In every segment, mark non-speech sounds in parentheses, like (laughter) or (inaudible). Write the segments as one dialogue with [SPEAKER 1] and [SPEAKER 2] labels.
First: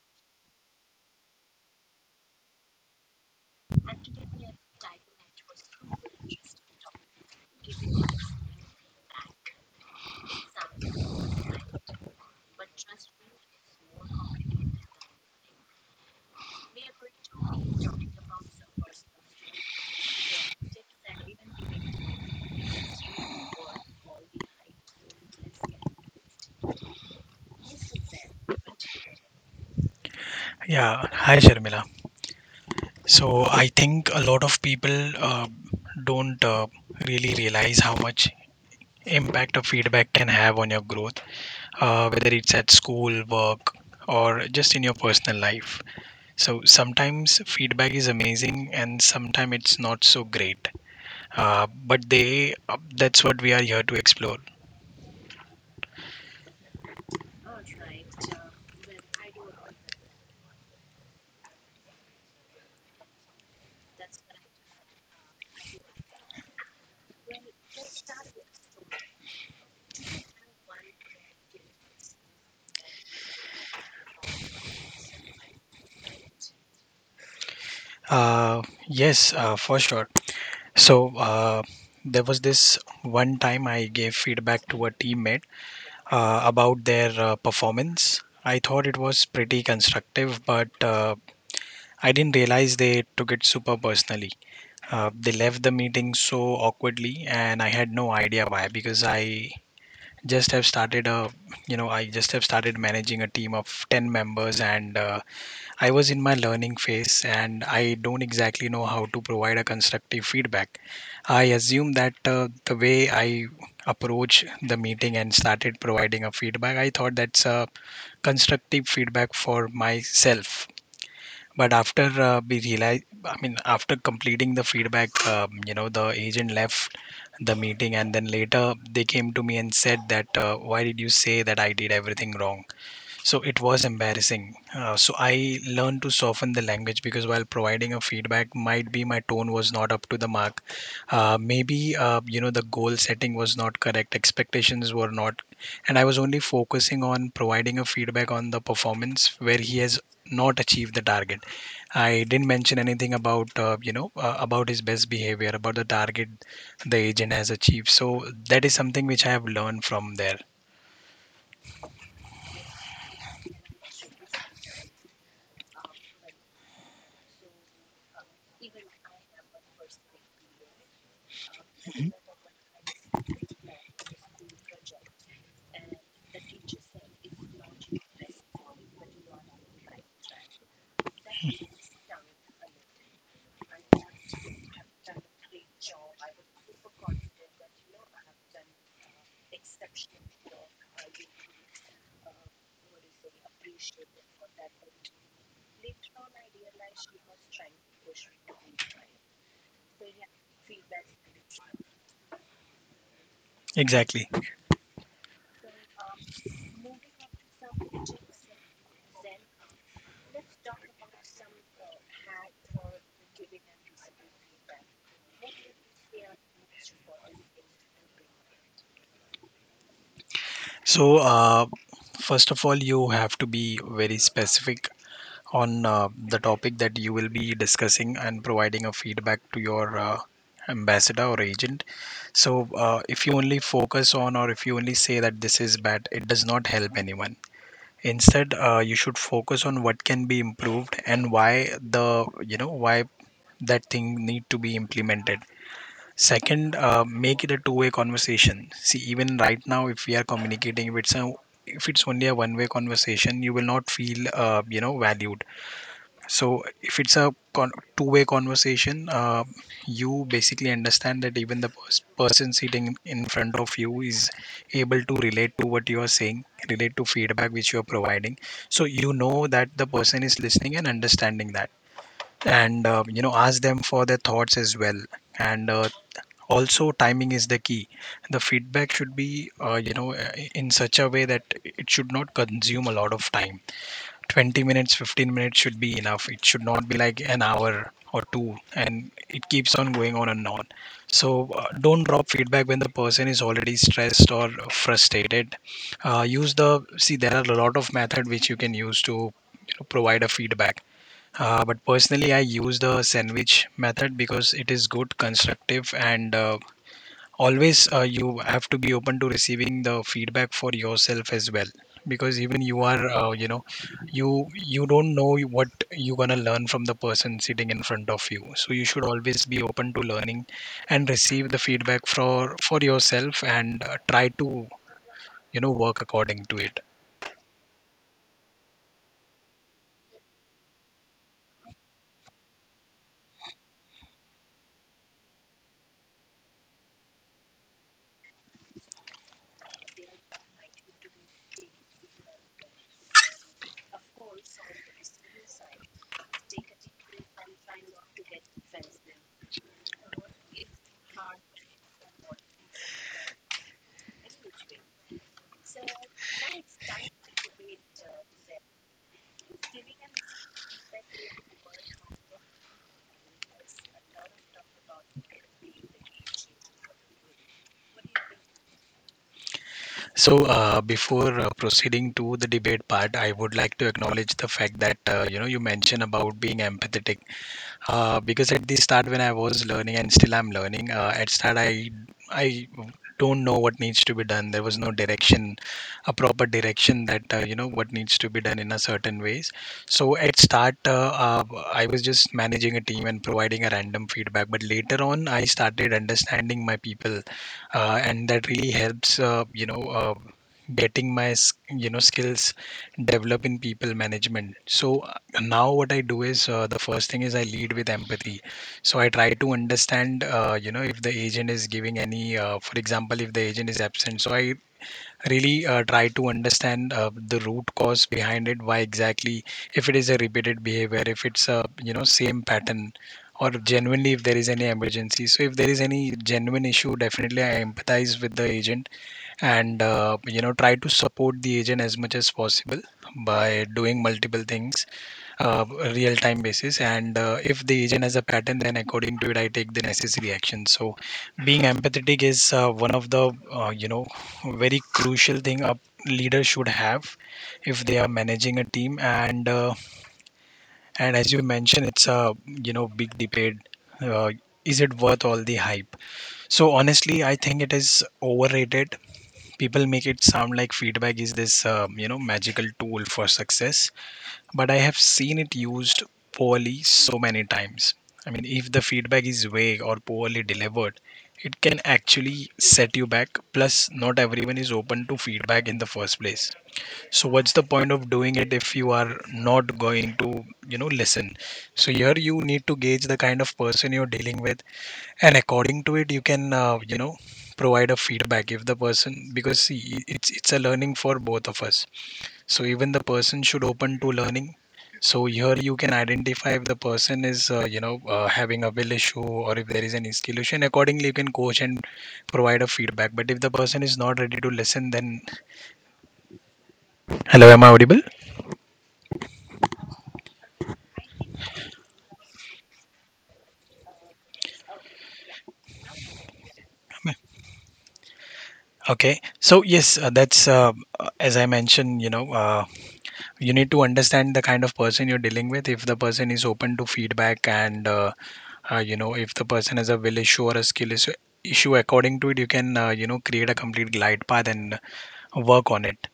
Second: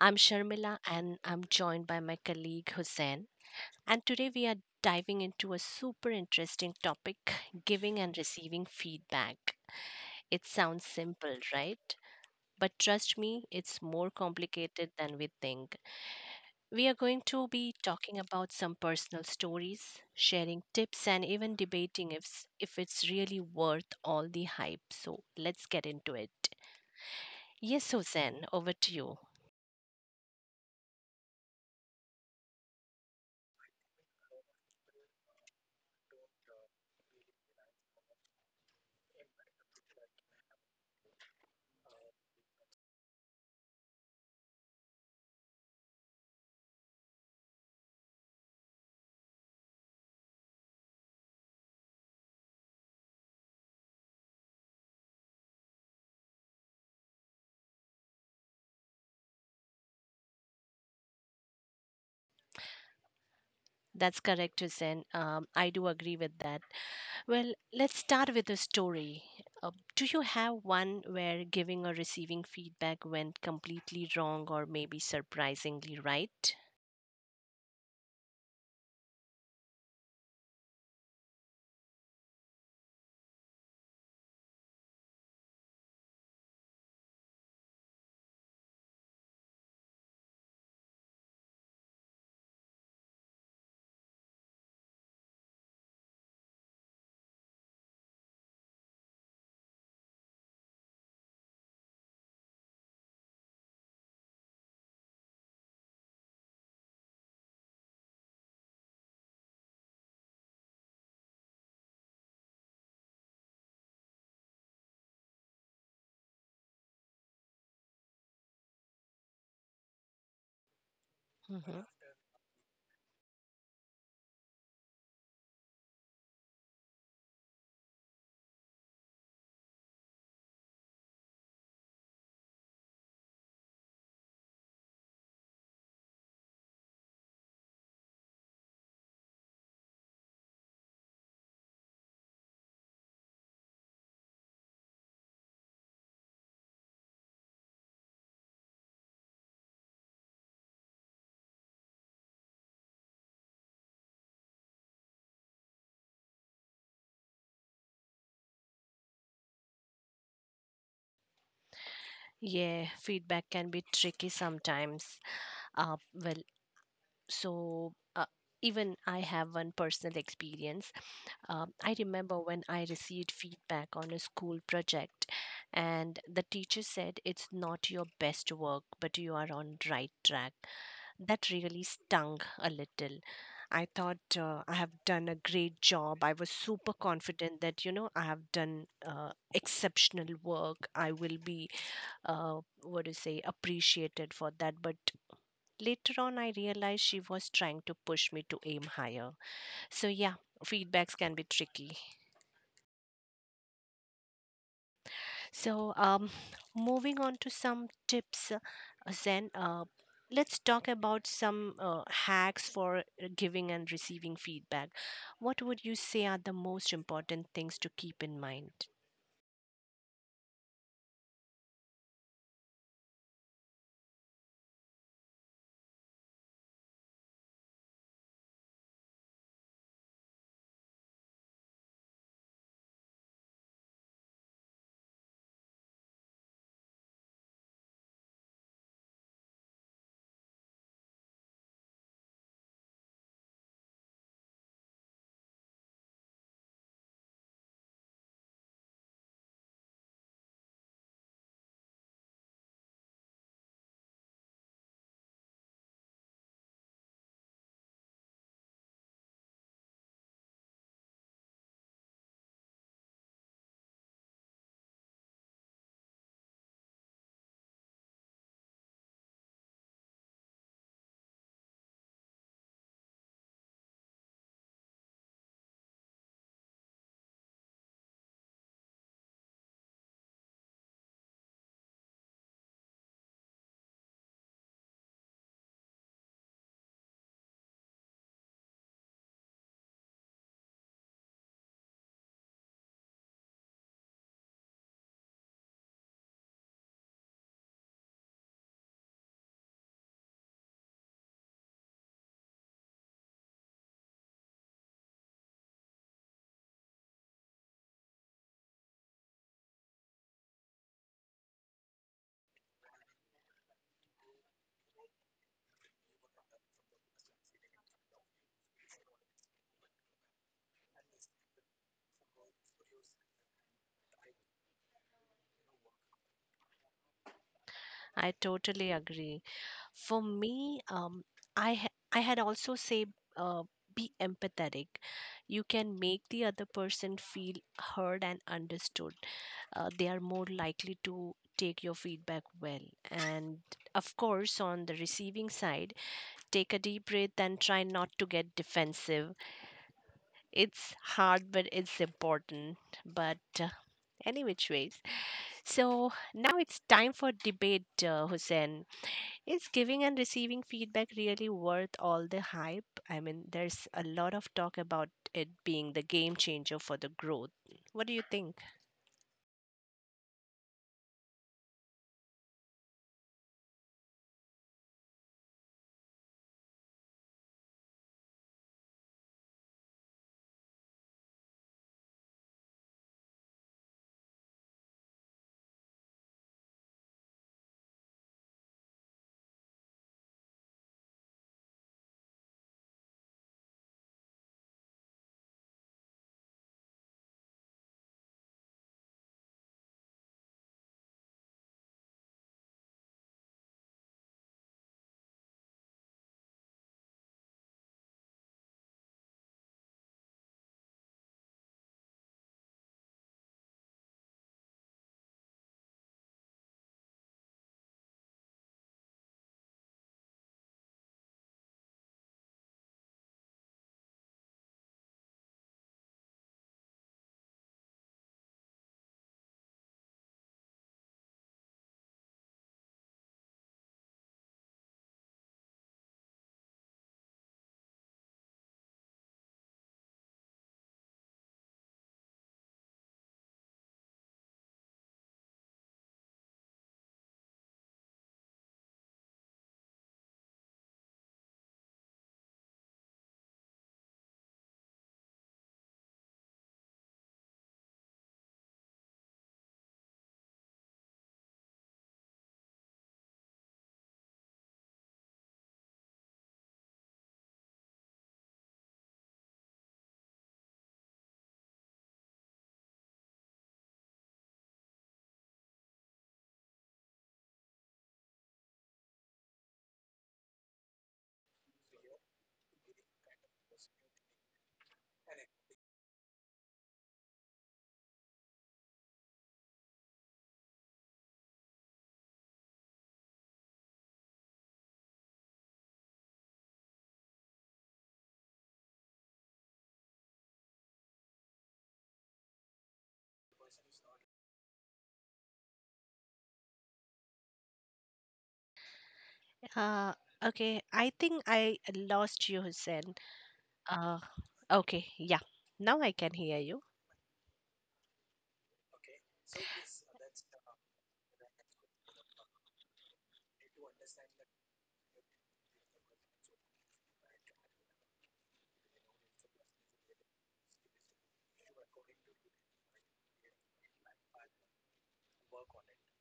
[SPEAKER 1] I'm Sharmila and I'm joined by my colleague Hussein. And today we are diving into a super interesting topic giving and receiving feedback. It sounds simple, right? But trust me, it's more complicated than we think. We are going to be talking about some personal stories, sharing tips, and even debating if it's really worth all the hype. So let's get into it. Yes, Susan, over to you.
[SPEAKER 2] Yeah, hi Sharmila. So I think a lot of people don't really realize how much impact of feedback can have on your growth, whether it's at school, work, or just in your personal life. So sometimes feedback is amazing, and sometimes it's not so great. But they that's what we are here to explore.
[SPEAKER 1] That's correct, Susan. I do agree with that. Well, let's start with a story. Do you have one where giving or receiving feedback went completely wrong or maybe surprisingly right?
[SPEAKER 2] Uh, yes, for sure. So there was this one time I gave feedback to a teammate about their performance. I thought it was pretty constructive, but I didn't realize they took it super personally. They left the meeting so awkwardly, and I had no idea why because just have started a I just have started managing a team of 10 members and I was in my learning phase and I don't exactly know how to provide a constructive feedback. I assume that the way I approach the meeting and started providing a feedback, I thought that's a constructive feedback for myself. But
[SPEAKER 1] Hmm.
[SPEAKER 2] after we realized, I mean, after completing the feedback, the agent left the meeting and then later they came to me and said that, why did you say that I did everything wrong? So it was embarrassing. So I learned to soften the language because while providing a feedback, might be my tone was not up to the mark. Maybe the goal setting was not correct, expectations were not, and I was only focusing on providing a feedback on the performance where he has not achieved the target. I didn't mention anything about about his best behavior, about the target the agent has achieved. So that is something which I have learned from there.
[SPEAKER 1] Yeah, feedback can be tricky sometimes. Uh, well, so uh, Even I have one personal experience. I remember when I received feedback on a school project, and the teacher said, It's not your best work, but you are on right track. That really stung a little. I thought I have done a great job. I was super confident that, you know, I have done exceptional work. I will be, what do you say, appreciated for that. But later on, I realized she was trying to push me to aim higher. So, yeah, feedbacks can be tricky.
[SPEAKER 2] Exactly.
[SPEAKER 1] So, moving on to some tips, Zen, let's talk about some hacks for giving and receiving feedback. What would you say are the most important things to keep in mind?
[SPEAKER 2] So, first of all, you have to be very specific on the topic that you will be discussing and providing a feedback to your ambassador or agent. So, if you only focus on or if you only say that this is bad, it does not help anyone. Instead, you should focus on what can be improved and why the you know why that thing need to be implemented. Second, make it a two-way conversation. See, even right now, if we are communicating, if it's only a one-way conversation, you will not feel valued. So, if it's a two-way conversation, you basically understand that even the person sitting in front of you is able to relate to what you are saying, relate to feedback which you are providing. So you know that the person is listening and understanding that, and ask them for their thoughts as well. And also timing is the key. The feedback should be in such a way that it should not consume a lot of time. 20 minutes, 15 minutes should be enough. It should not be like an hour or two and it keeps on going on and on. So don't drop feedback when the person is already stressed or frustrated. Use the see, there are a lot of method which you can use to, you know, provide a feedback. But personally, I use the sandwich method because it is good, constructive, and always you have to be open to receiving the feedback for yourself as well. Because even you are, you don't know what you're gonna learn from the person sitting in front of you. So you should always be open to learning and receive the feedback for yourself and try to, you know, work according to it.
[SPEAKER 1] I totally agree. For me, I had also say uh, be empathetic. You can make the other person feel heard and understood. They are more likely to take your feedback well. And of course, on the receiving side, take a deep breath and try not to get defensive. It's hard, but it's important. But any which ways. So now it's time for debate, Hussein. Is giving and receiving feedback really worth all the hype? I mean, there's a lot of talk about it being the game changer for the growth. What do you think?
[SPEAKER 2] So, before proceeding to the debate part, I would like to acknowledge the fact that you mentioned about being empathetic. Because at the start, when I was learning and still I'm learning, at start I don't know what needs to be done. There was no direction, a proper direction that what needs to be done in a certain ways. So at start, I was just managing a team and providing a random feedback. But later on, I started understanding my people, and that really helps. Getting my skills develop in people management. So now what I do is, the first thing is I lead with empathy. So I try to understand, if the agent is giving any, for example, if the agent is absent, so I really try to understand the root cause behind it, why exactly. If it is a repeated behavior, if it's a, you know, same pattern, or genuinely if there is any emergency. So if there is any genuine issue, definitely I empathize with the agent, and try to support the agent as much as possible by doing multiple things, uh, real time basis. And if the agent has a pattern, then according to it I take the necessary action. So being empathetic is one of the very crucial thing a leader should have if they are managing a team. And as you mentioned, it's a, you know, big debate. uh, is it worth all the hype? So honestly I think it is overrated. People make it sound like feedback is this, magical tool for success, but I have seen it used poorly so many times. I mean, if the feedback is vague or poorly delivered, it can actually set you back. Plus, not everyone is open to feedback in the first place. So, what's the point of doing it if you are not going to, you know, listen? So, here you need to gauge the kind of person you're dealing with, and according to it, you can, provide a feedback if the person, because see, it's a learning for both of us. So even the person should open to learning. So here you can identify if the person is, having a will issue or if there is an skill issue, and accordingly you can coach and provide a feedback. But if the person is not ready to listen, then hello, am I audible?
[SPEAKER 1] Uh, okay, I think I lost you, Hussein. Uh, okay, yeah, now I can hear you.
[SPEAKER 2] Okay. So yes, that's as I mentioned, you know, you need to understand the kind of person you're dealing with if the person is open to feedback, and if the person has a will issue or a skill issue according to it you can, create a complete glide path and work on it.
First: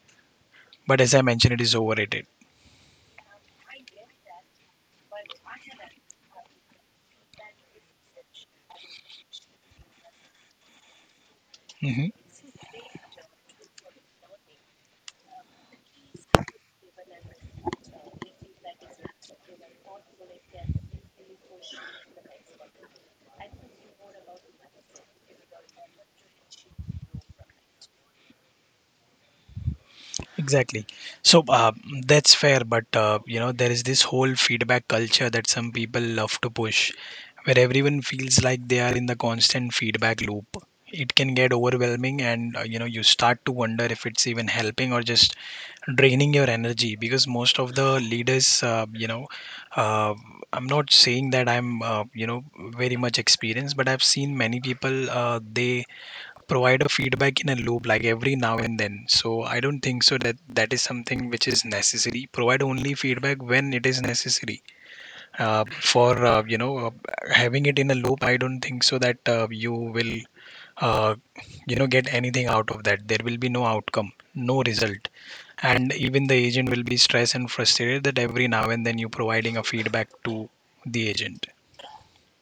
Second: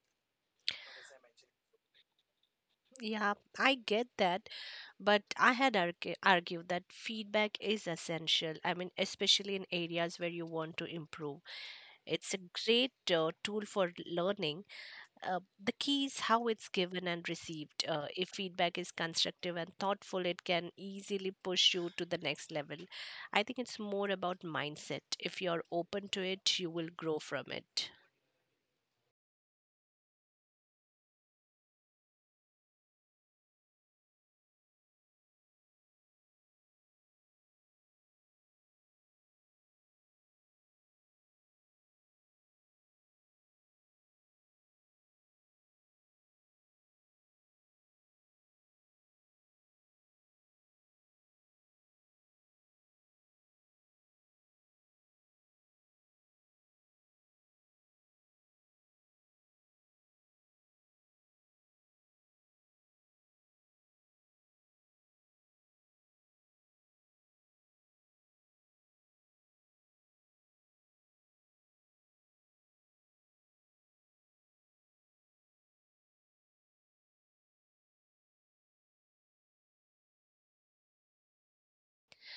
[SPEAKER 2] But as I mentioned, it is overrated.
[SPEAKER 1] Yeah, I get that, but I had argued that feedback is essential. I mean, especially in areas where you want to improve.
[SPEAKER 2] Hmm.
[SPEAKER 1] It's a great tool for learning, the key is how it's given and received. If feedback is constructive and thoughtful, it can easily push you to the next level. I think it's more about mindset. If you're open to it, you will grow from it.
[SPEAKER 2] Exactly. So that's fair, but there is this whole feedback culture that some people love to push, where everyone feels like they are in the constant feedback loop. It can get overwhelming, and you start to wonder if it's even helping or just draining your energy. Because most of the leaders, uh, I'm not saying that I'm, very much experienced, but I've seen many people they provide a feedback in a loop like every now and then. So I don't think so that that is something which is necessary. Provide only feedback when it is necessary. For you know having it in a loop, I don't think so that you will, uh, get anything out of that. There will be no outcome, no result. And even the agent will be stressed and frustrated that every now and then you providing a feedback to the agent.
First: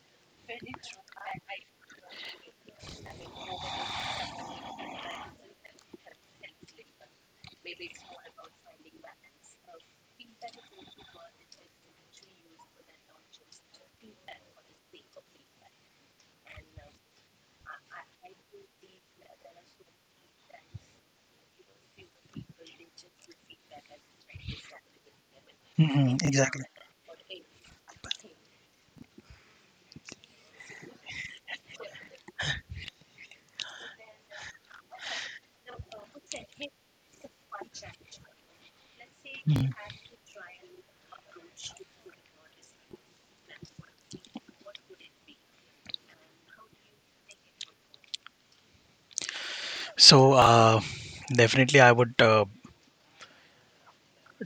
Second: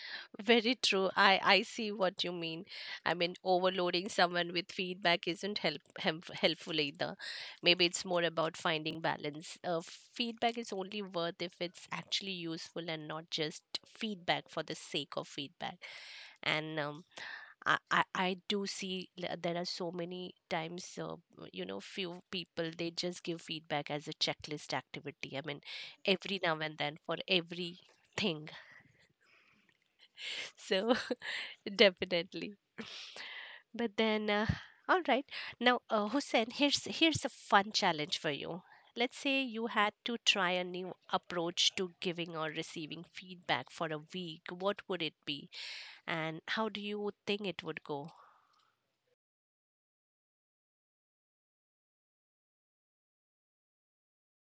[SPEAKER 1] (laughs) Very true. I see what you mean. I mean, overloading someone with feedback isn't helpful either. Maybe it's more about finding balance. Feedback is only worth if it's actually useful and not just feedback for the sake of feedback. And I do see. There are so many times, you know, few people they just give feedback as a checklist activity. I mean, every now and then for everything. So (laughs) definitely. But then, all right. Now, Hussein, here's a fun challenge for you. Let's say you had to try a new approach to giving or receiving feedback for a week. What would it be, and how do you think it would go?
[SPEAKER 2] So definitely I would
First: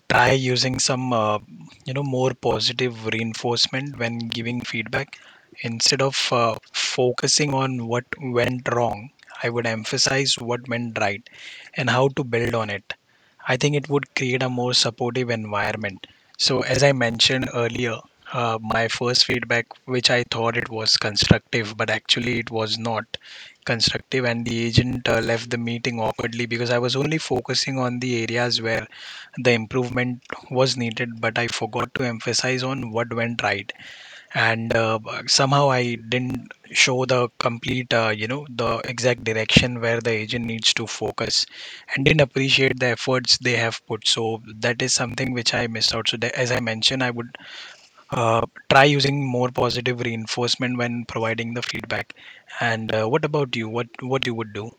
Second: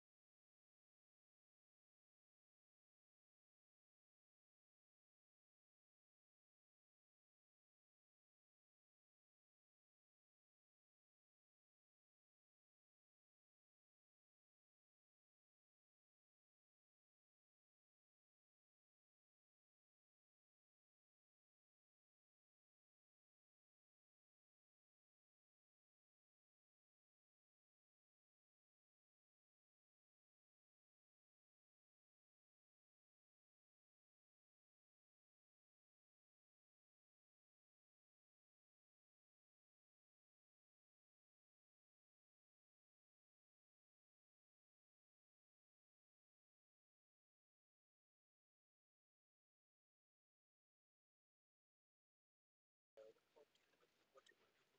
[SPEAKER 2] try using some, more positive reinforcement when giving feedback. Instead of focusing on what went wrong, I would emphasize what went right and how to build on it. I think it would create a more supportive environment. So as I mentioned earlier, my first feedback which I thought it was constructive but actually it was not constructive, and the agent left the meeting awkwardly because I was only focusing on the areas where the improvement was needed, but I forgot to emphasize on what went right. And somehow I didn't show the complete the exact direction where the agent needs to focus and didn't appreciate the efforts they have put. So that is something which I missed out. So that, as I mentioned, I would uh, try using more positive reinforcement when providing the feedback. And what about you, what you would do?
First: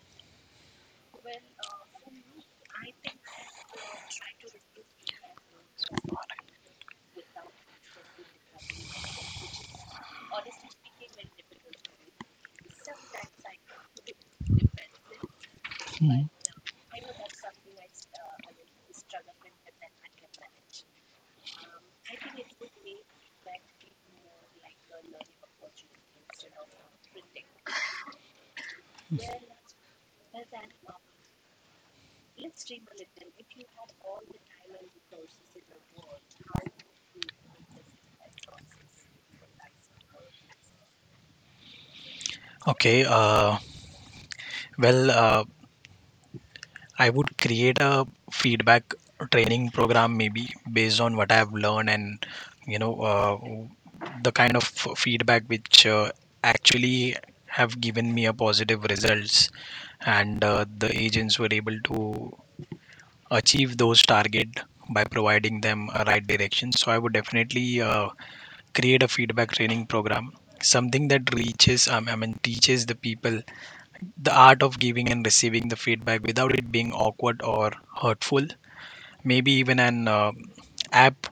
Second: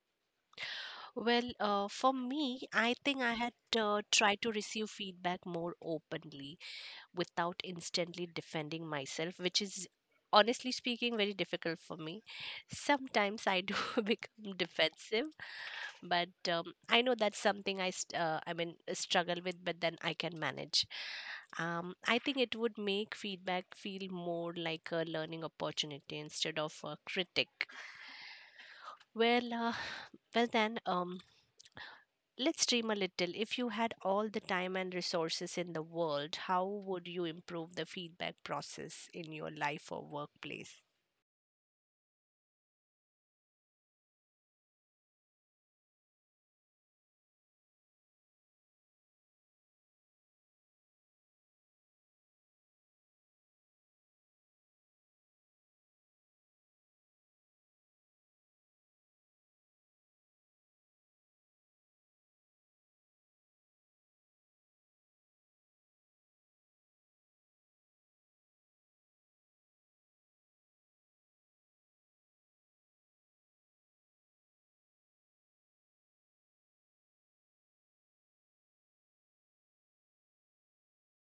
[SPEAKER 1] Well, for me, I think I had tried to receive feedback more openly without instantly defending myself, which is honestly speaking very difficult for me. Sometimes I do (laughs) become defensive, but I know that's something I struggle with, but then I can manage. I think it would make feedback feel more like a learning opportunity instead of a critic. Well, (sighs) well then, let's dream a little. If you had all the time and resources in the world, how would you improve the feedback process in your life or workplace?
[SPEAKER 2] Okay, well, uh, I would create a feedback training program maybe based on what I have learned and, you know, the kind of feedback which actually have given me a positive results, and the agents were able to achieve those target by providing them a right direction. So I would definitely create a feedback training program, something that reaches I mean teaches the people the art of giving and receiving the feedback without it being awkward or hurtful. Maybe even an app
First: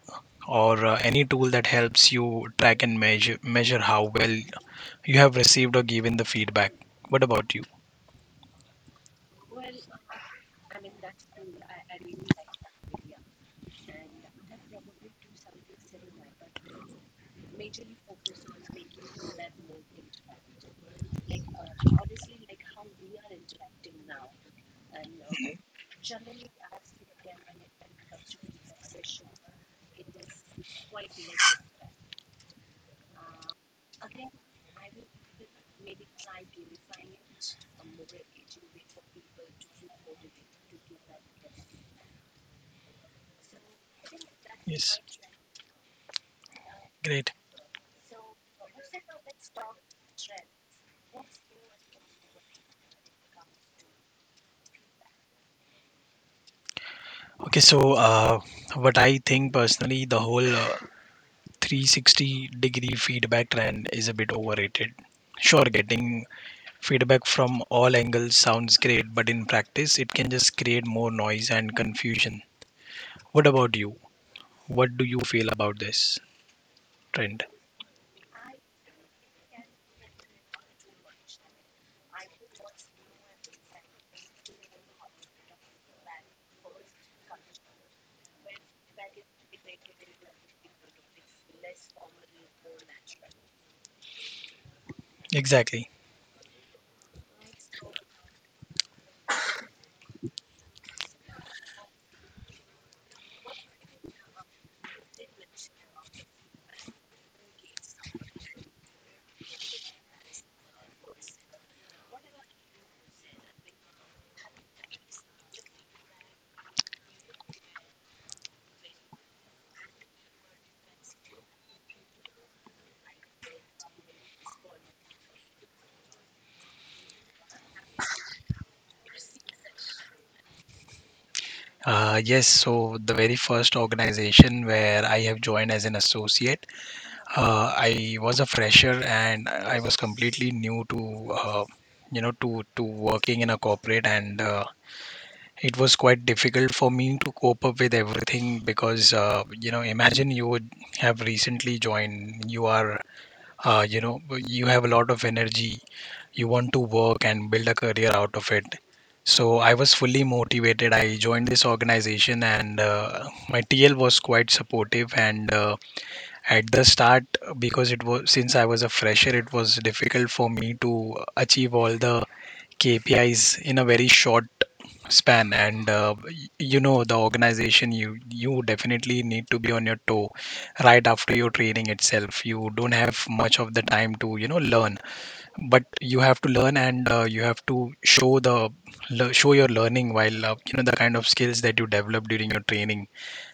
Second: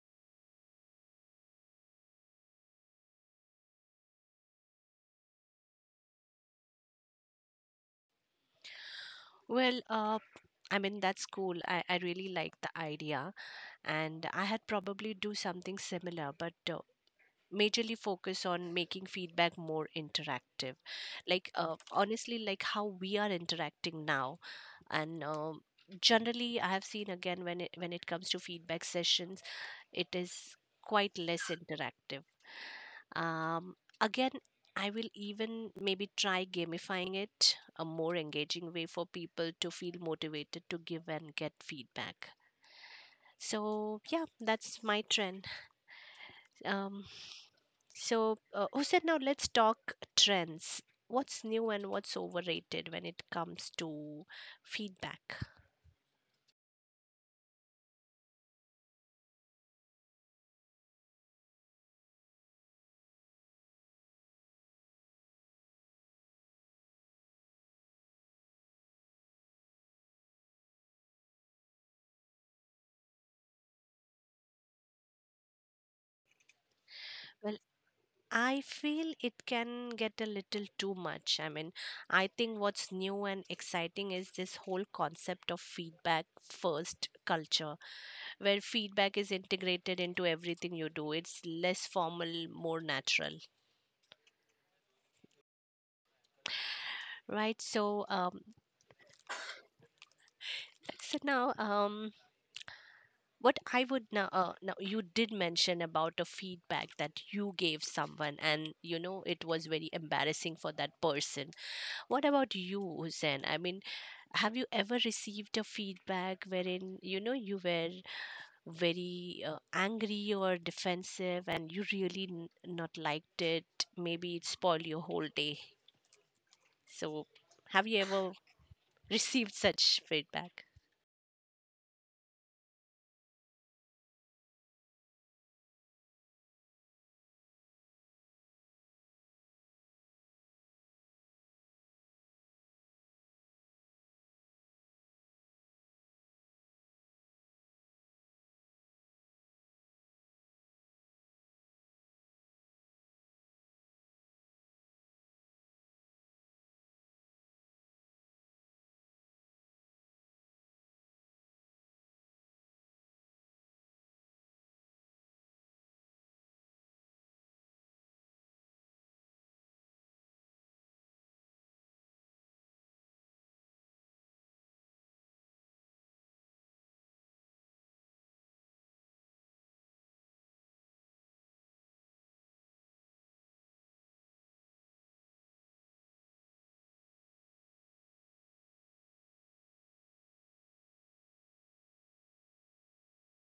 [SPEAKER 2] or any tool that helps you track and measure how well you have received or given the feedback. What about you?
[SPEAKER 1] Well, I mean, that's cool. I really like the idea, and I had probably do something similar, but majorly focus on making feedback more interactive. Like, honestly, like how we are interacting now, and generally, I have seen again when it comes to feedback sessions it is quite less interactive. Again, I will even maybe try gamifying it, a more engaging way for people to feel motivated to give and get feedback. So, yeah, that's
[SPEAKER 2] Yes.
[SPEAKER 1] my trend. Um,
[SPEAKER 2] Great.
[SPEAKER 1] so, Hussein, now let's talk trends. What's new and what's overrated when it comes to feedback?
[SPEAKER 2] Okay, so uh, what I think personally, the whole 360-degree feedback trend is a bit overrated. Sure, getting feedback from all angles sounds great, but in practice, it can just create more noise and confusion. What about you? What do you feel about this trend?
[SPEAKER 1] Well, I feel it can get a little too much. I mean, I think what's new and exciting is this whole concept of feedback first culture, where feedback is integrated into everything you do. It's less formal, more natural,
[SPEAKER 2] Exactly.
[SPEAKER 1] right? So, so now, what I would now, now you did mention about a feedback that you gave someone, and you know it was very embarrassing for that person. What about you, Hussein? I mean, have you ever received a feedback wherein you know you were very angry or defensive and you really not liked it? Maybe it spoiled your whole day. So, have you ever received such feedback?
[SPEAKER 2] Yes, so the very first organization where I have joined as an associate, I was a fresher and I was completely new to, to working in a corporate, and it was quite difficult for me to cope up with everything, because imagine you would have recently joined, you are uh, you know you have a lot of energy, you want to work and build a career out of it. So I was fully motivated, I joined this organization, and my TL was quite supportive. And at the start, because it was, since I was a fresher, it was difficult for me to achieve all the KPIs in a very short span. And you know, the organization, you definitely need to be on your toe right after your training itself. You don't have much of the time to you know learn, but you have to learn. And you have to show the show your learning while you know, the kind of skills that you develop during your training,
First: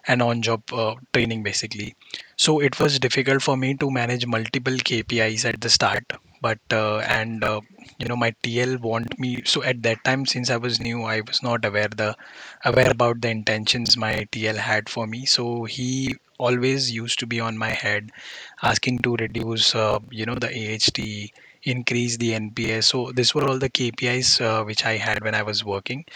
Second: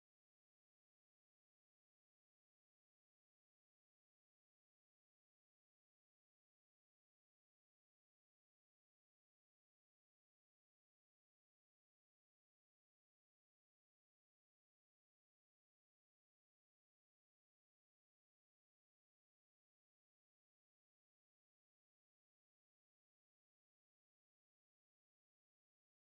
[SPEAKER 2] and on job training basically. So it was difficult for me to manage multiple KPIs at the start. But and You know, my TL want me, so at that time, since I was new, I was not aware the aware about the intentions my TL had for me. So he always used to be on my head, asking to reduce you know the AHT, increase the NPS. So these were all the KPIs which I had when I was working.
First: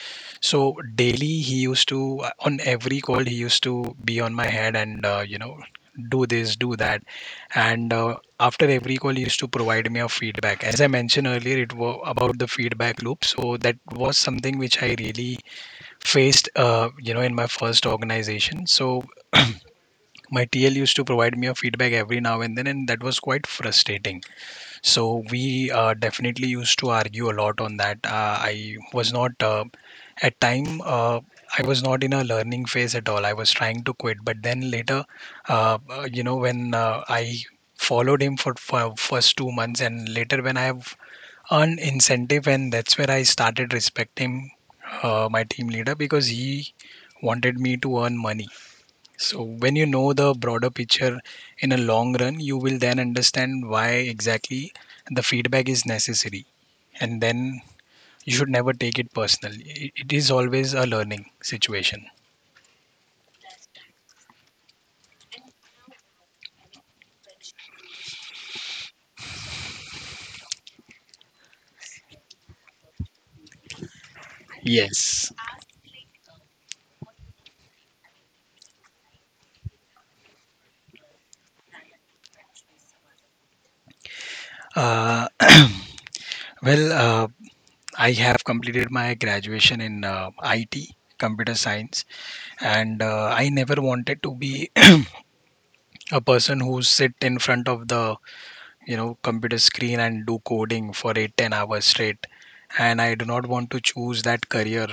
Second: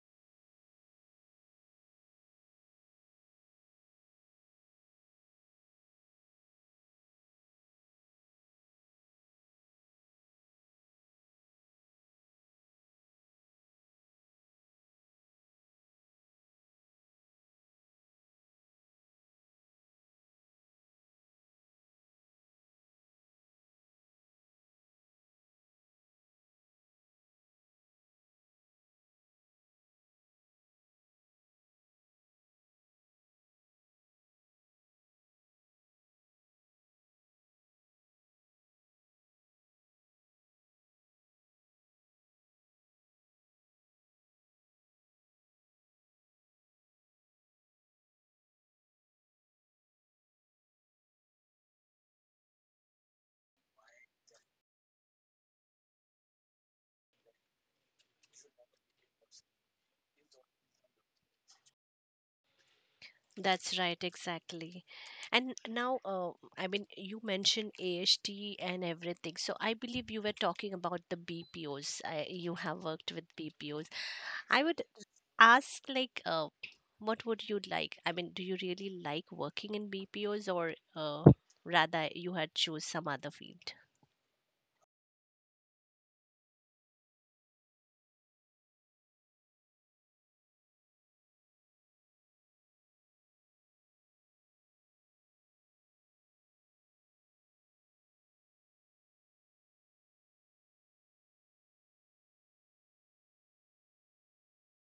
[SPEAKER 2] So daily he used to on every call he used to be on my head, and you know, do this, do that. And after every call he used to provide me a feedback. As I mentioned earlier, it was about the feedback loop, so that was something which I really faced you know, in my first organization. So my TL used to provide me a feedback every now and then, and that was quite frustrating. So we definitely used to argue a lot on that. I was not at time. I was not in a learning phase at all. I was trying to quit, but then later, when I followed him for first 2 months, and later when I have earned incentive, and that's where I started respecting my team leader, because he wanted me to earn money. So when you know the broader picture in a long run, you will then understand why exactly the feedback is necessary. And then you should never take it personal. It is always a learning situation.
[SPEAKER 1] That's right, exactly. And now, I mean, you mentioned AHT and everything. So I believe you were talking about the BPOs. You have worked with BPOs. I would
[SPEAKER 2] Yes.
[SPEAKER 1] ask like what would you like? I mean, do you really like working in BPOs or rather you had choose some other field?
[SPEAKER 2] Uh, (clears throat) well, uh, I have completed my graduation in IT, computer science, and I never wanted to be (clears throat) a person who sit in front of the you know computer screen and do coding for 8 10 hours straight. And I do not want to choose that career,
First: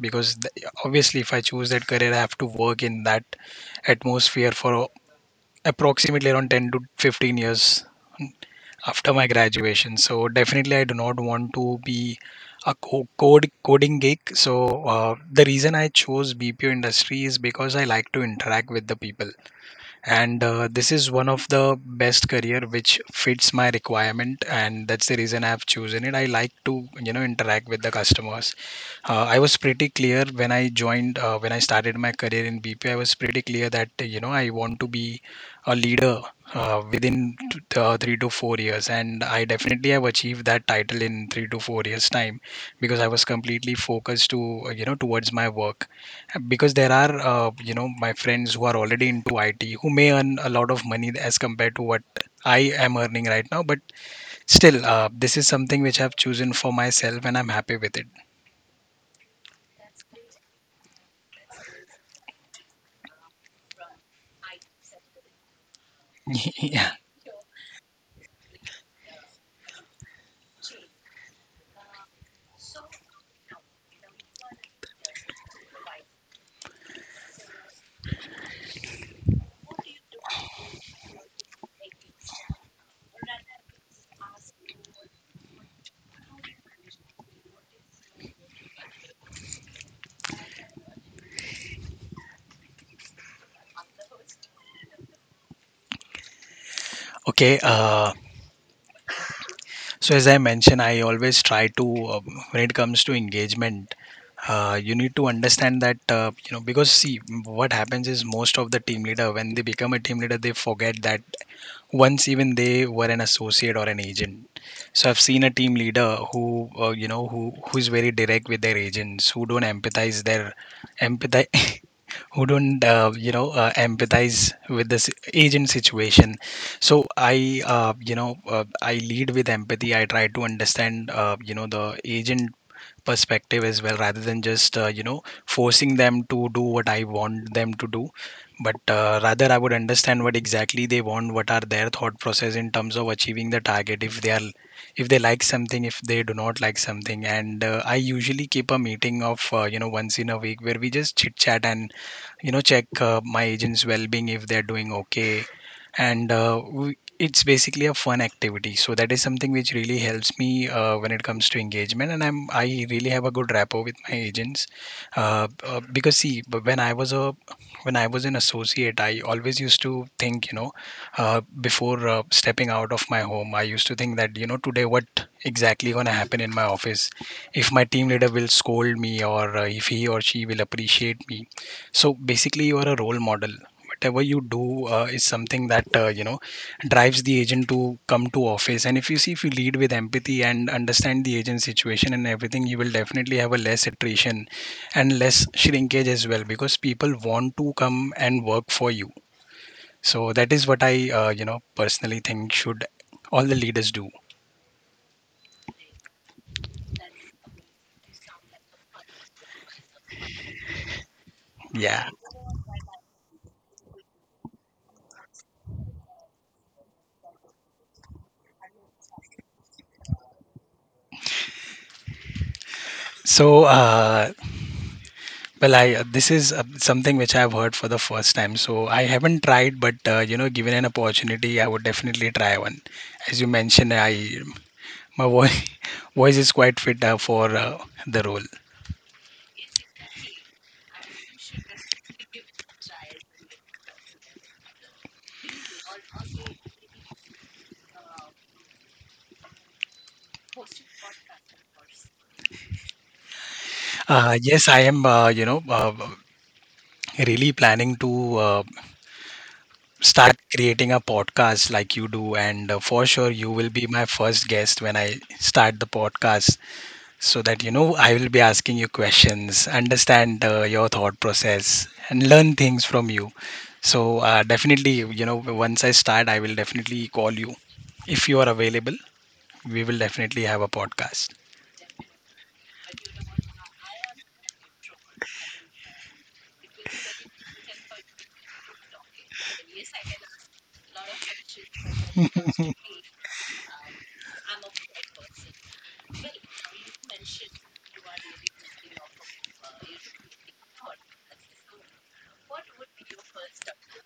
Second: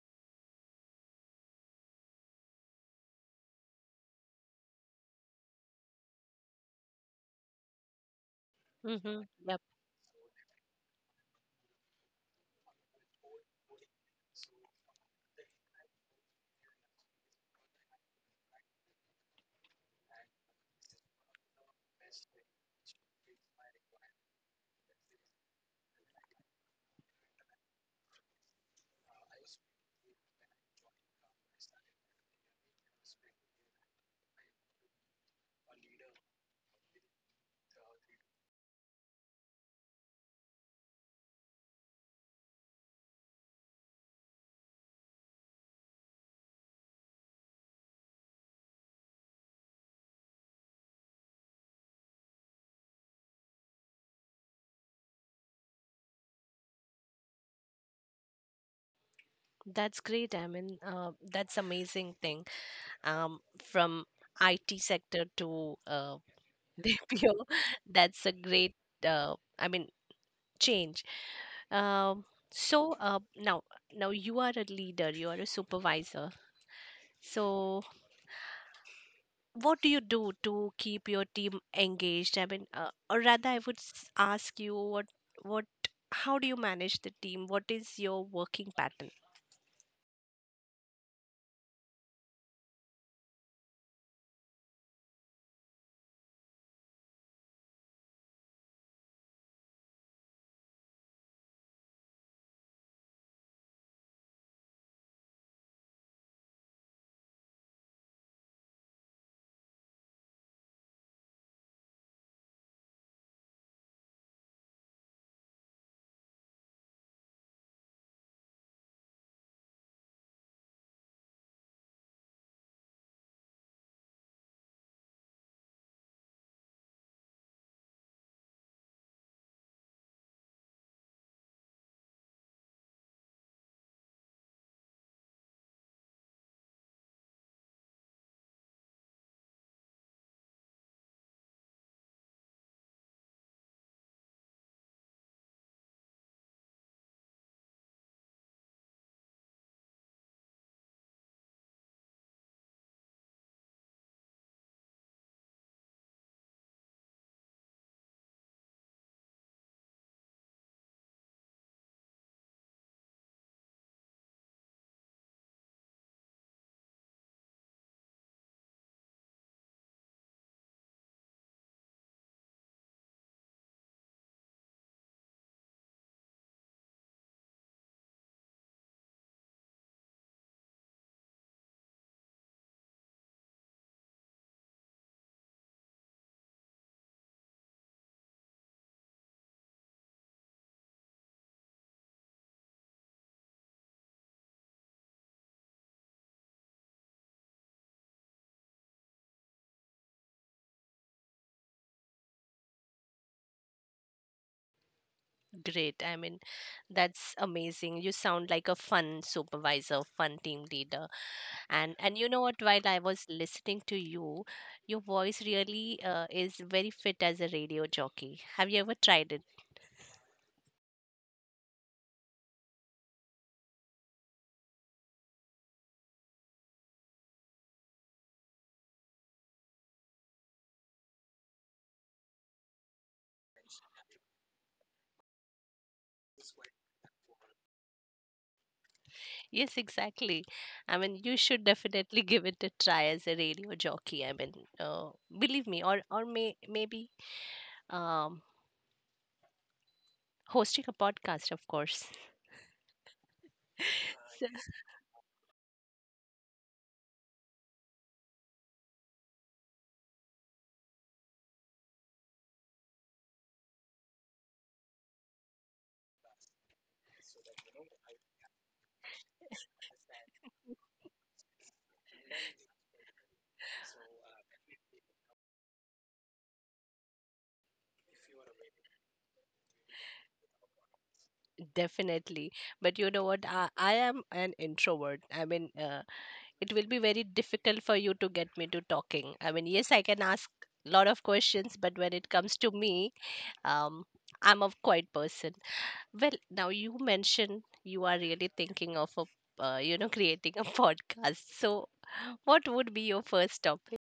[SPEAKER 2] because obviously if I choose that career, I have to work in that atmosphere for approximately around 10 to 15 years after
[SPEAKER 1] Mm-hmm.
[SPEAKER 2] my
[SPEAKER 1] Yep,
[SPEAKER 2] graduation. So definitely I do not want to be a co- code coding geek. So the reason I chose BPO industry is because I like to interact with the people. And this is one of the best career which fits my requirement, and that's the reason I've chosen it. I like to you know interact with the customers. I was pretty clear when I joined, when I started my career in BP, I was pretty clear that you know I want to be a leader within 3 to 4 years, and I definitely have achieved that title in 3 to 4 years time, because I was completely focused to you know towards my work. Because there are you know, my friends who are already into IT, who may earn a lot of money as compared to what I am earning right now, but still this is something which I've chosen for myself, and I'm happy with it.
[SPEAKER 1] that's great. I mean, that's amazing thing. From IT sector to
[SPEAKER 2] (laughs)
[SPEAKER 1] (laughs)
[SPEAKER 2] Yeah.
[SPEAKER 1] BPO, that's a great. I mean, change. Um, so now, now you are a leader. You are a supervisor. So what do you do to keep your team engaged? I mean, or rather, ask you what how do you manage the team? What is your working pattern?
[SPEAKER 2] okay uh, so as I mentioned, I always try to when it comes to engagement, you need to understand that you know, because see, what happens is most of the team leader, when they become a team leader, they forget that once even they were an associate or an agent. So I've seen a team leader who you know, who's very direct with their agents, who don't empathize (laughs) who don't empathize with this agent situation. So I I lead with empathy. I try to understand you know the agent perspective as well, rather than just you know forcing them to do what I want them to do. But rather I would understand what exactly they want, what are their thought process in terms of achieving the target, if they are, if they like something, if they do not like something. And I usually keep a meeting of you know once in a week, where we just chit chat and you know check my agent's well-being, if they're doing okay. And it's basically a fun activity. So that is something which really helps me when it comes to engagement, and I really have a good rapport with my agents. Because see, when I was a, when I was an associate, I always used to think you know uh, before stepping out of my home, I used to think that you know today what exactly going to happen in my office, if my team leader will scold me, or if he or she will appreciate me. So basically, you are a role model. Whatever you do is something that you know drives the agent to come to office. And if you see, if you lead with empathy and understand the agent situation and everything, you will definitely have a less attrition and less shrinkage as well, because people want to come and work for you. So that is what I you know personally think should all the leaders do.
[SPEAKER 1] Great. I mean, that's amazing. You sound like a fun supervisor, fun team leader. And
[SPEAKER 2] Yeah.
[SPEAKER 1] you know what? While I was listening to you, your voice really is very fit as a radio jockey. Have you ever tried it?
[SPEAKER 2] So uh, Well, I this is something which I've heard for the first time, so I haven't tried, but you know, given an opportunity, I would definitely try one. As you mentioned, I, my voice (laughs) voice is quite fit for the role.
[SPEAKER 1] Yes, exactly. I mean, you should definitely (laughs) give it a try as a radio jockey. I mean, uh, believe me, or maybe um, hosting a podcast, of course. (laughs) So,
[SPEAKER 2] Yes, I am. Really planning to uh, start creating a podcast like you do. And for sure, you will be my first guest when I start the podcast. So that you know I will be asking you questions, understand your thought process, and learn things from you. So definitely, you know, once I start, I will definitely call you if you are available. We will definitely have a podcast.
[SPEAKER 1] definitely. But you know what? I am an introvert. I mean, it will be very difficult for you to get me to talking. I mean, yes, I can ask a lot of questions, but when it comes to me, um, I'm a quiet person. Well, now you mentioned you are really thinking of a, you know, creating a (laughs) podcast. So, what would be your first topic?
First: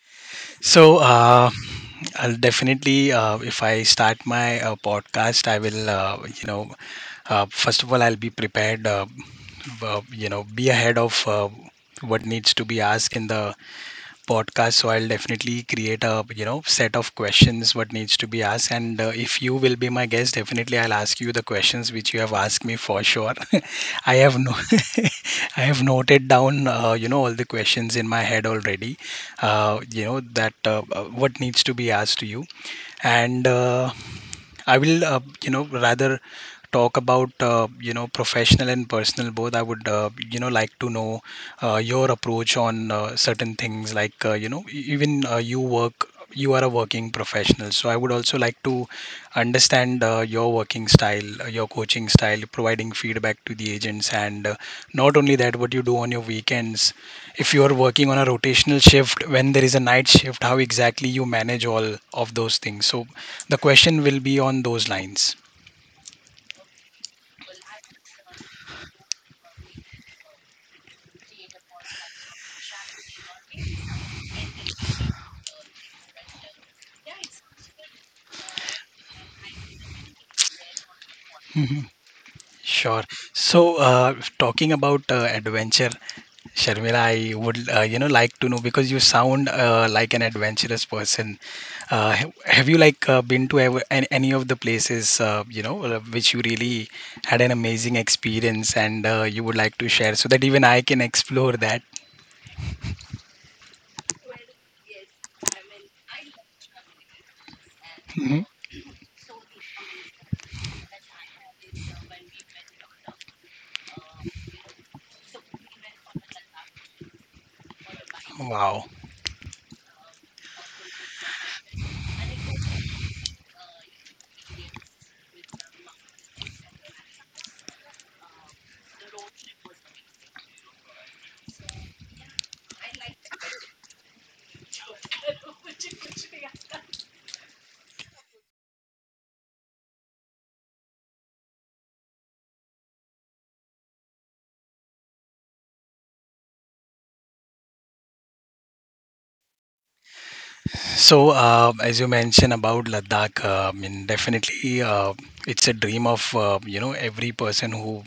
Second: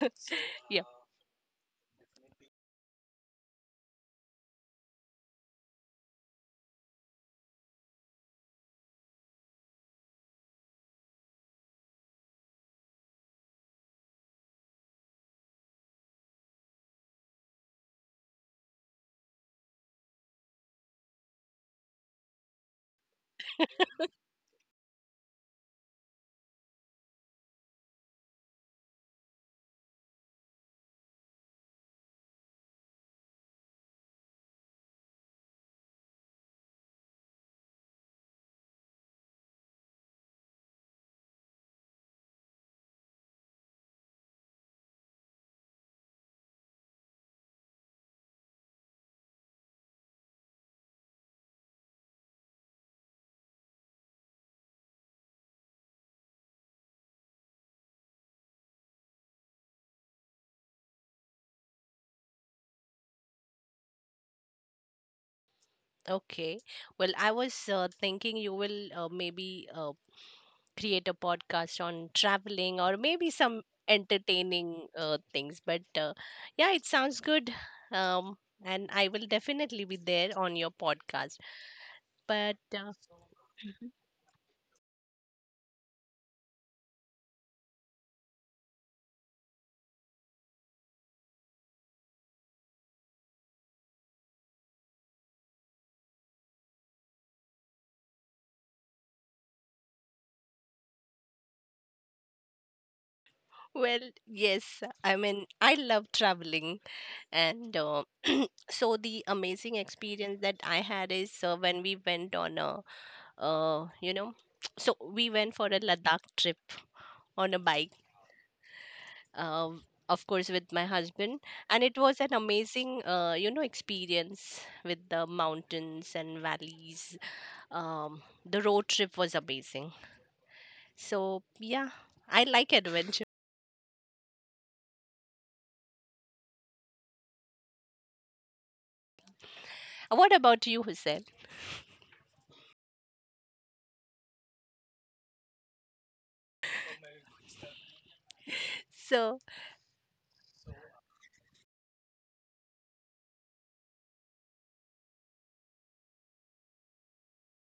[SPEAKER 1] (laughs) Yeah.
[SPEAKER 2] So uh, I'll definitely, if I start my podcast, I will, first of all, I'll be prepared. Be ahead of what needs to be asked in the podcast. So I'll definitely create a you know set of questions what needs to be asked. And if you will be my guest, definitely I'll ask you the questions which you have asked me, for sure. (laughs) I have no (laughs) I have noted down you know all the questions in my head already, you know, that what needs to be asked to you. And I will, rather talk about, professional and personal both. I would, like to know your approach on certain things, like, even you work, you are a working professional. So I would also like to understand your working style, your coaching style, providing feedback to the agents, and not only that, what you do on your weekends. If you are working on a rotational shift, when there is a night shift, how exactly you manage all of those things. So the question will be on those lines.
[SPEAKER 1] Okay. Well, I was thinking you will maybe create a podcast on traveling or maybe some entertaining things. But yeah, it sounds good. Um, and I will definitely be there on your podcast.
[SPEAKER 2] Mhm.
[SPEAKER 1] But
[SPEAKER 2] Sure. So, talking about adventure, Sharmila, I would like to know because you sound like an adventurous person. Have you like been to ever, any of the places which you really had an amazing experience, and you would like to share so that even I can explore that?
[SPEAKER 1] well, yes, I mean, I love traveling and
[SPEAKER 2] Mhm.
[SPEAKER 1] so the amazing experience that I had is when we went on a uh, you know (tsk) so we went for a Ladakh trip on a bike,
[SPEAKER 2] Wow.
[SPEAKER 1] uh, of course with my husband, and it was an amazing experience with the mountains and valleys. um, the road trip was amazing, so yeah, I like adventure. What about you, Hussein? So
[SPEAKER 2] So, as you mentioned about Ladakh, I mean, definitely, it's a dream of every person who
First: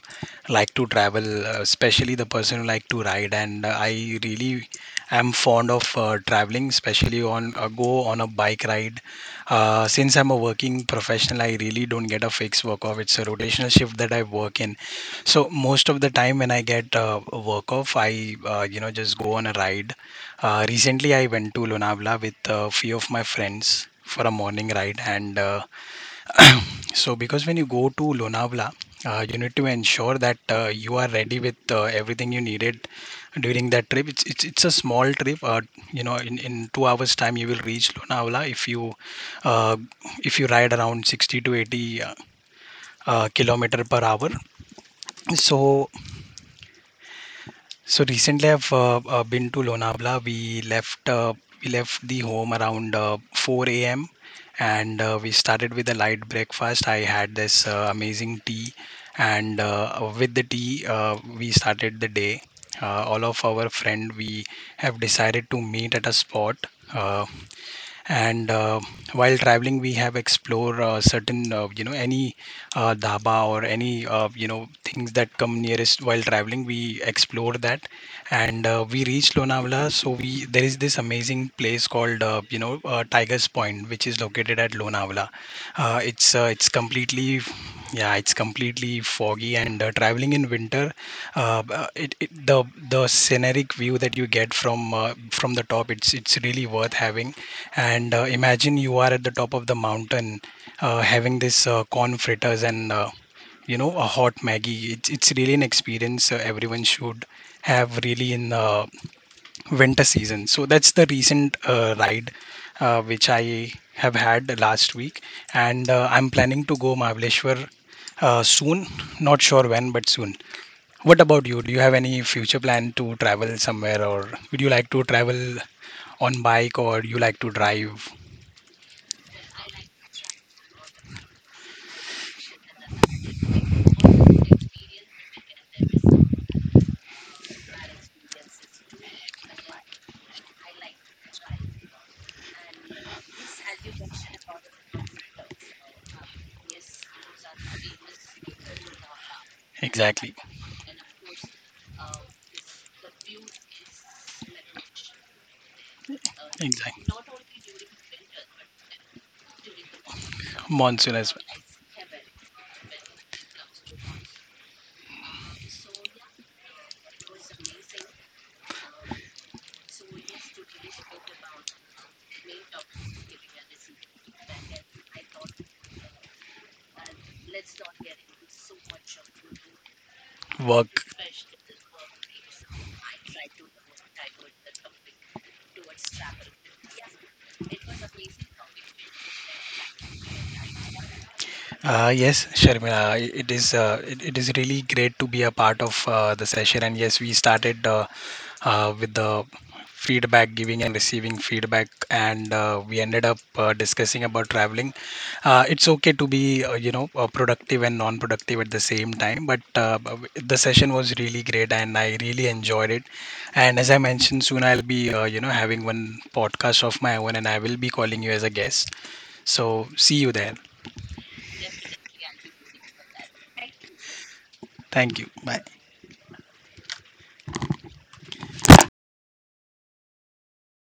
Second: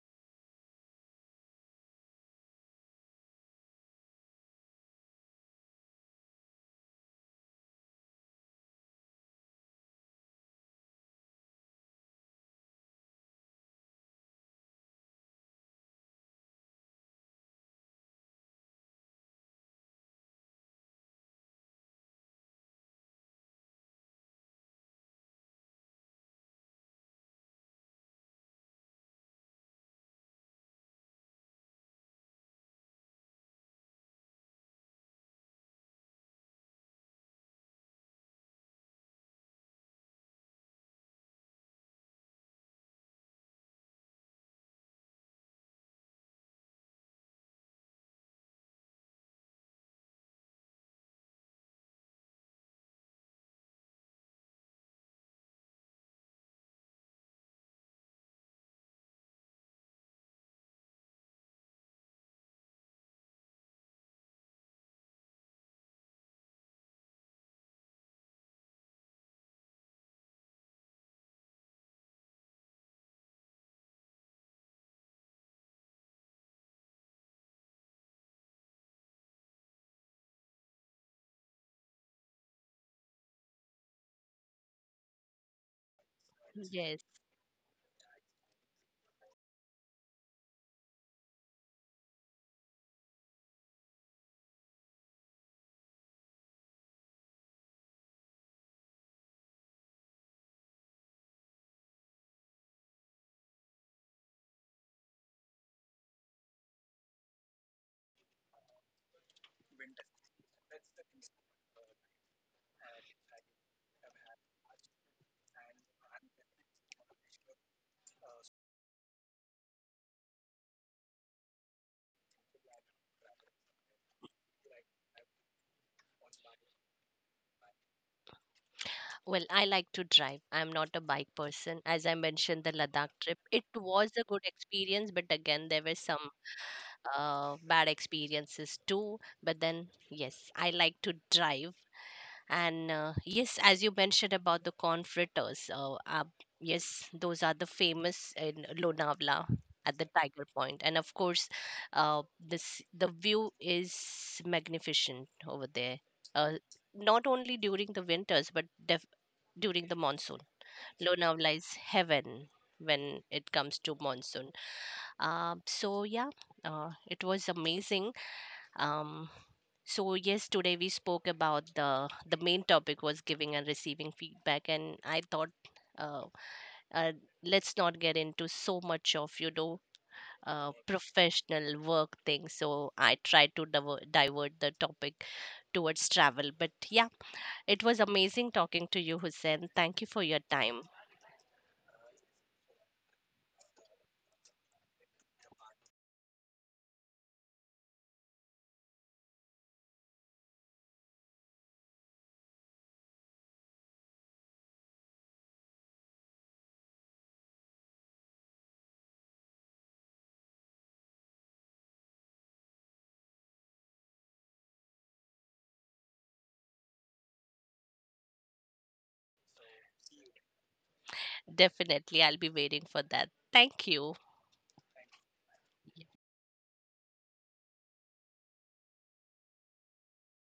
[SPEAKER 2] like to travel, especially the person who like to ride. And I really am fond of traveling, especially on go on a bike ride. Since I'm a working professional, I really don't get a fixed work off. It's a rotational shift that I work in. So most of the time when I get a work off, I just go on a ride. Recently, I went to Lonavala with a few of my friends for a morning ride, and (clears throat) so because when you go to Lonavala, you need to ensure that you are ready with everything you needed during that trip. It's a small trip. In 2 hours time, you will reach Lonavala uh, if you ride around 60 to 80 kilometer per hour. So So recently, I've been to Lonavala. We left the home around 4 a.m. And we started with a light breakfast. I had this amazing tea, and with the tea, we started the day. All of our friend we have decided to meet at a spot. Uh, and while traveling we have explored certain any dhaba or any things that come nearest while traveling we explored that. And we reached Lonavala. So we there is this amazing place called Tiger's Point, which is located at Lonavala. It's
[SPEAKER 1] yes.
[SPEAKER 2] completely Yeah, it's completely foggy, and traveling in winter. Uh, b- uh, it, it the the scenic view that you get from the top, it's really worth having. And imagine you are at the top of the mountain, having this corn fritters and a hot Maggie. It's really an experience everyone should have really in winter season. So that's the recent ride which I have had last week, and I'm planning to go Mahabaleshwar soon. Not sure when, but soon. What about you? Do you have any future plan to travel somewhere, or would you like to travel on bike, or you like to drive?
[SPEAKER 1] Well, I like to drive. I'm not a bike person. As I mentioned, the Ladakh trip, it was a good experience, but again, there were some bad experiences too. But then, yes, I like to drive. And yes, as you mentioned about the confraters, yes, those are the famous in Lonavala at the
[SPEAKER 2] Exactly,
[SPEAKER 1] Tiger Point. And of course, this the view is magnificent over there. Uh,
[SPEAKER 2] exactly.
[SPEAKER 1] Not only during the winters, but def during the monsoon.
[SPEAKER 2] Monsoon as
[SPEAKER 1] Lonavala lies heaven when it comes to monsoon. So yeah, it was amazing. Um, so yes, today we spoke about the main topic was giving and receiving feedback, and I thought. Uh, uh, let's not get into so much of you know
[SPEAKER 2] well. Work.
[SPEAKER 1] professional work things, so I tried to divert the topic towards travel. But yeah, it was amazing talking to you, Hussein. Thank you for your time.
[SPEAKER 2] Yes, Sharmila, it is really great to be a part of the session. And yes, we started with the feedback, giving and receiving feedback, and we ended up discussing about traveling. It's okay to be productive and non-productive at the same time, but the session was really great, and I really enjoyed it. And as I mentioned, soon I'll be having one podcast of my own, and I will be calling you as a guest. So see you there.
[SPEAKER 1] Definitely, I'll be waiting for that. Thank you.
[SPEAKER 2] Thank you. Bye.